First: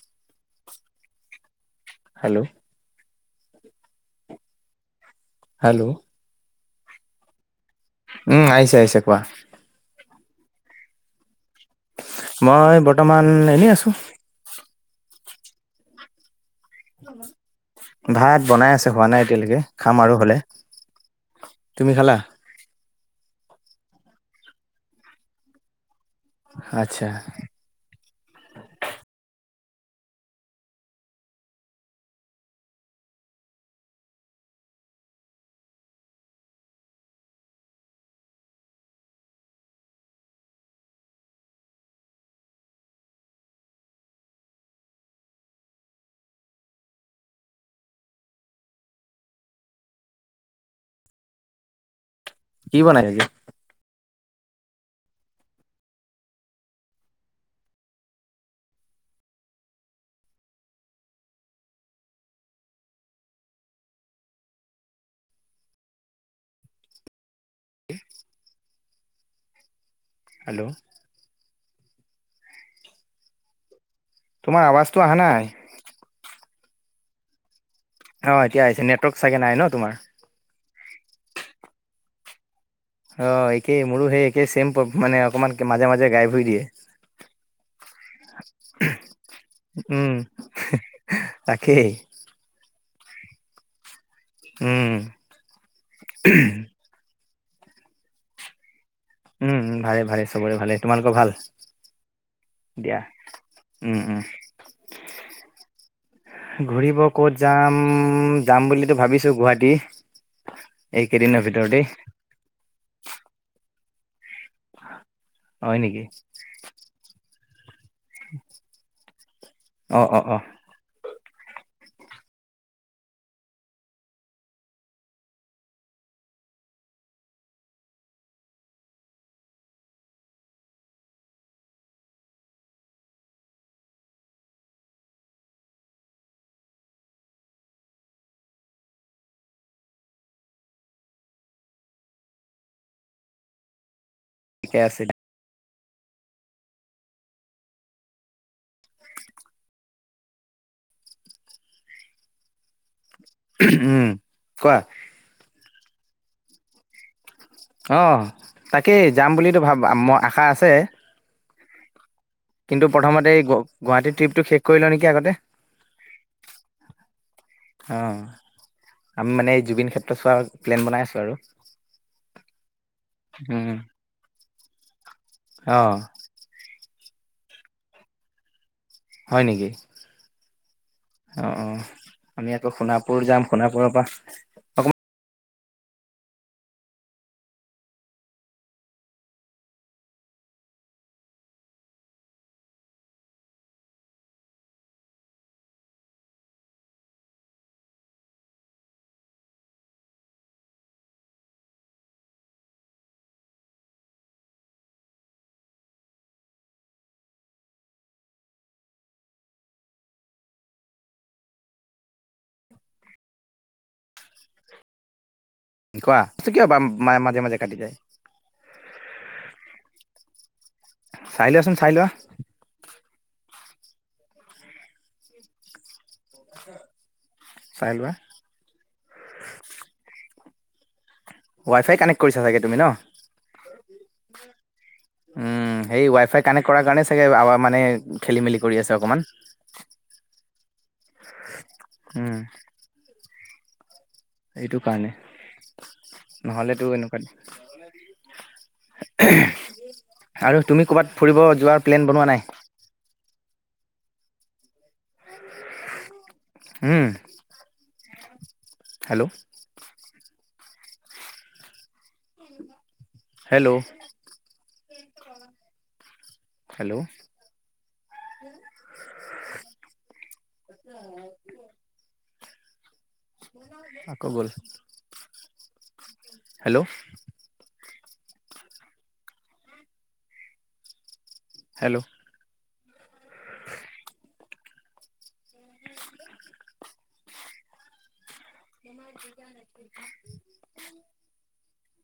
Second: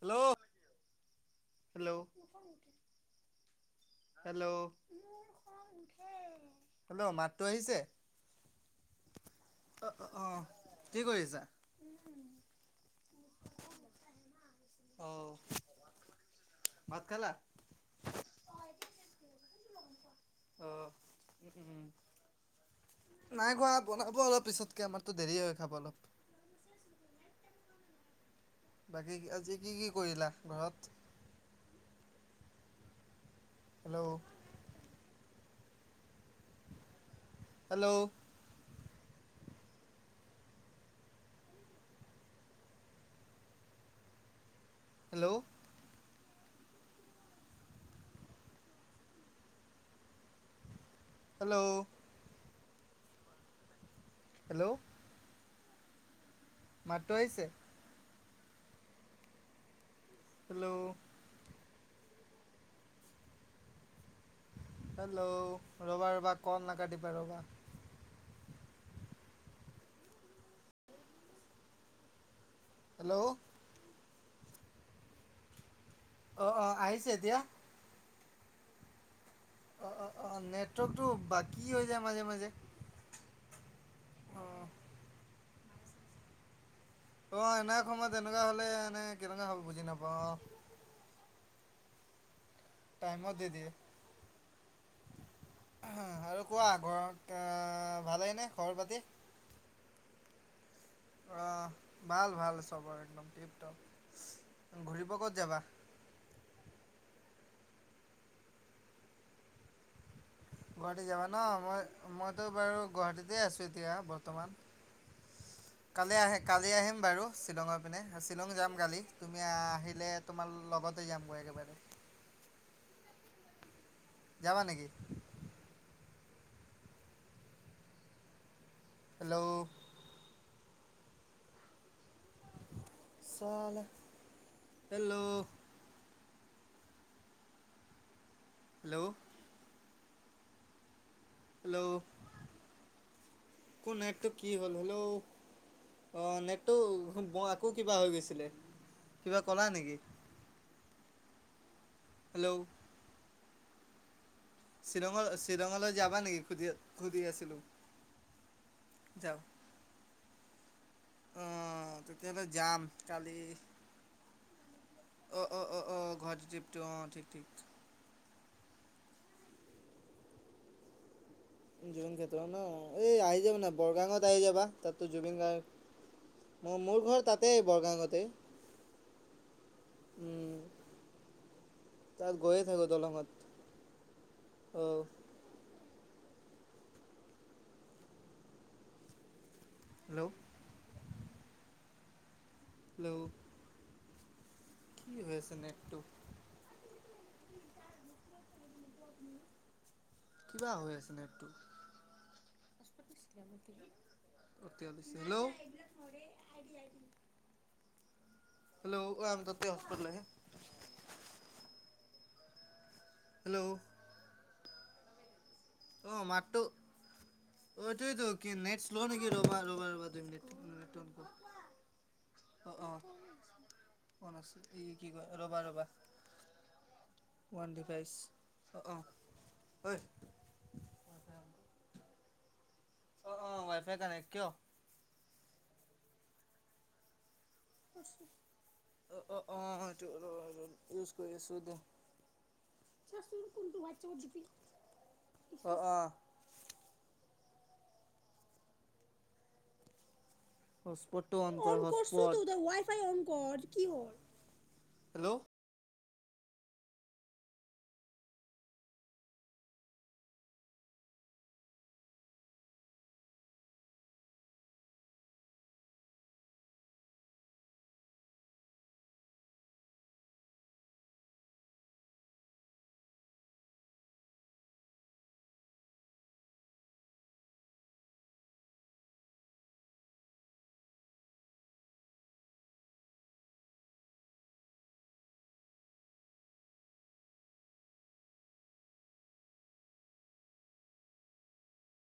Hello hello. Hello. Hello. Hello. Hello মাতটো আহিছে? উম, আহিছে আহিছে কোৱা। অ', অ', কি কৰি আছা? মই বৰ্তমান এনেই আছো। অহ। ভাত বনাই আছে হোৱা নাই এতিয়ালৈকে খাম আৰু হ'লে। অ উম, উম, তুমি খালা নাই খোৱা বনাব অলপ পিছতকে, আমাৰতো দেৰি হয় খাবলৈ অলপ। আচ্ছা। বাকী আজি কি কি কৰিলা ঘৰত? হেল্ল, হেল্ল, হেল্ল, হেল্ল, কি বনাই থাকে? হেল্ল, মাতটো আহিছে? হেল্ল, হেল্ল, ৰবা ৰবা ক'ৰ নাকাটিবা ৰবা। হেল্ল, হেল্ল, তোমাৰ আৱাজটো অহা নাই। অ, অ, আহিছে দিয়া অ, এতিয়া আহিছে, নেটৱৰ্ক চাগে নাই ন, অ তোমাৰ। অ অ, নেটৱৰ্কতটো বাকী হৈ যায় মাজে, মাজে। অ, একেই মোৰো সেই, একেই অ চেম, মানে অকমান মাজে মাজে গাইব হৈ দিয়ে। অ, এনে সময় তেনেকুৱা হ'লে, এনে কেনেকুৱা হ'ব বুজি উম নাপাওঁ। তাকেই। টাইমত, দি দিয়ে। উম, আৰু কোৱা, ঘৰত আ, ভালেইনে খবৰ পাতি? উম, উম, ভালে ভালে, চবৰে ভালেই। অ, ভাল ভাল চবৰে দিয়া একদম আৰু টিপ, উম উম টপ, ঘূৰিব ক'ত যাবা? ঘুৰিব ক'ত যাম, যাম বুলিতো ভাবিছো গুৱাহাটী। গুৱাহাটী যাবা এইকেইদিনৰ ন, মই ভিতৰতেই ম মো, বাৰু গুৱাহাটীতে আছো এতিয়া বৰ্তমান, হয় নেকি কালি আহ, কালি আহিম বাৰু। শ্বিলঙৰ পিনে, শ্বিলং যাম কালি, তুমি অ আহিলে অ অ তোমাৰ লগতে যামগৈ একেবাৰে। যাবা, নেকি? হেল্ল, চালা, হেল্ল, হেল্ল, হেল্ল, তো নেটতো কি হ'ল, ঠিকে হেল্ল, আছে অ, নেটতো আকৌ কিবা হৈ গৈছিলে, কিবা ক'লা নেকি? হেল্ল, উম, কোৱা। শ্বিলঙলৈ, শ্বিলঙলৈ যাবা নেকি? সুধি, সুধি আছে। অ, তাকেই যাম বুলিটো ভাব, ম, আশা আছে। অ, তেতিয়াহ'লে যাম কিন্তু প্ৰথমতে কালি, এই গু গুৱাহাটী ট্ৰিপটো শেষ কৰি লওঁ নেকি আগতে অ, অ, অ, অ, গুৱাহাটী ট্ৰিপটো, অ, ঠিক। ঠিক। অ, আমি মানে এই জুবিন ক্ষেত্ৰ চোৱাৰ প্লেন বনাই আছো আৰু। জুবিন ক্ষেত্ৰ ন, এই আহি যাব ন, উম বৰগাঙত আহি যাবা, তাতো জুবিন অ গাৰ্গ মোৰ মোৰ ঘৰ তাতেই বৰগাওঁতে। হয় নেকি। অঁ অঁ তাত আমি গৈয়ে আকৌ থাকোঁ সোণাপুৰ দলঙত যাম সোণাপুৰৰ পৰা অ অকমান হেল্ল' হেল্ল' কি হয় আছে নেটটো। কিবা হৈ আছে নেটটো। [inaudible] হেল্ল' হেল্ল' [inaudible] হস্পট লাগে হেল্ল' অঁ মাতটো কোৱা [inaudible] যায় এইটোৱেতো কি নেট শ্লো নেকি ৰবা ৰবা ৰবা দুইমিনিট চাই লোৱাচোন চাই লোৱা। অ অহ অন আছে ই কি কয় ৰবা ৰবা। [unintelligible] ওৱান চাই লোৱা ডিভাইচ অহ অহ অই ৱাই ফাই কানেক্ কৰিছা চাগে তুমি ন? অ অ ৱাই ফাই কানেক্ট কিয়? উম সেই ৱাই ফাই কানেকট কৰা কাৰণে চাগে আৱা মানে খেলি মেলি কৰি আছে অকমান। অঁ অঁ অঁ এইটো ইউজ উম চোৱাচোন কোনটো ওৱাইটচাপট এইটো কাৰণে। নহলেতো এনেকুৱা আৰু তুমি ক'ৰবাত হটস্পটটো ফুৰিব অন কৰ যোৱাৰ প্লেন বনোৱা হটস্পট নাই? [inaudible] হেল্ল উম হেল্ল' হেল্লো' হেল্লো [unintelligible] আকৌ গল হেল্লো' হেল্লো [unintelligible] [unintelligible]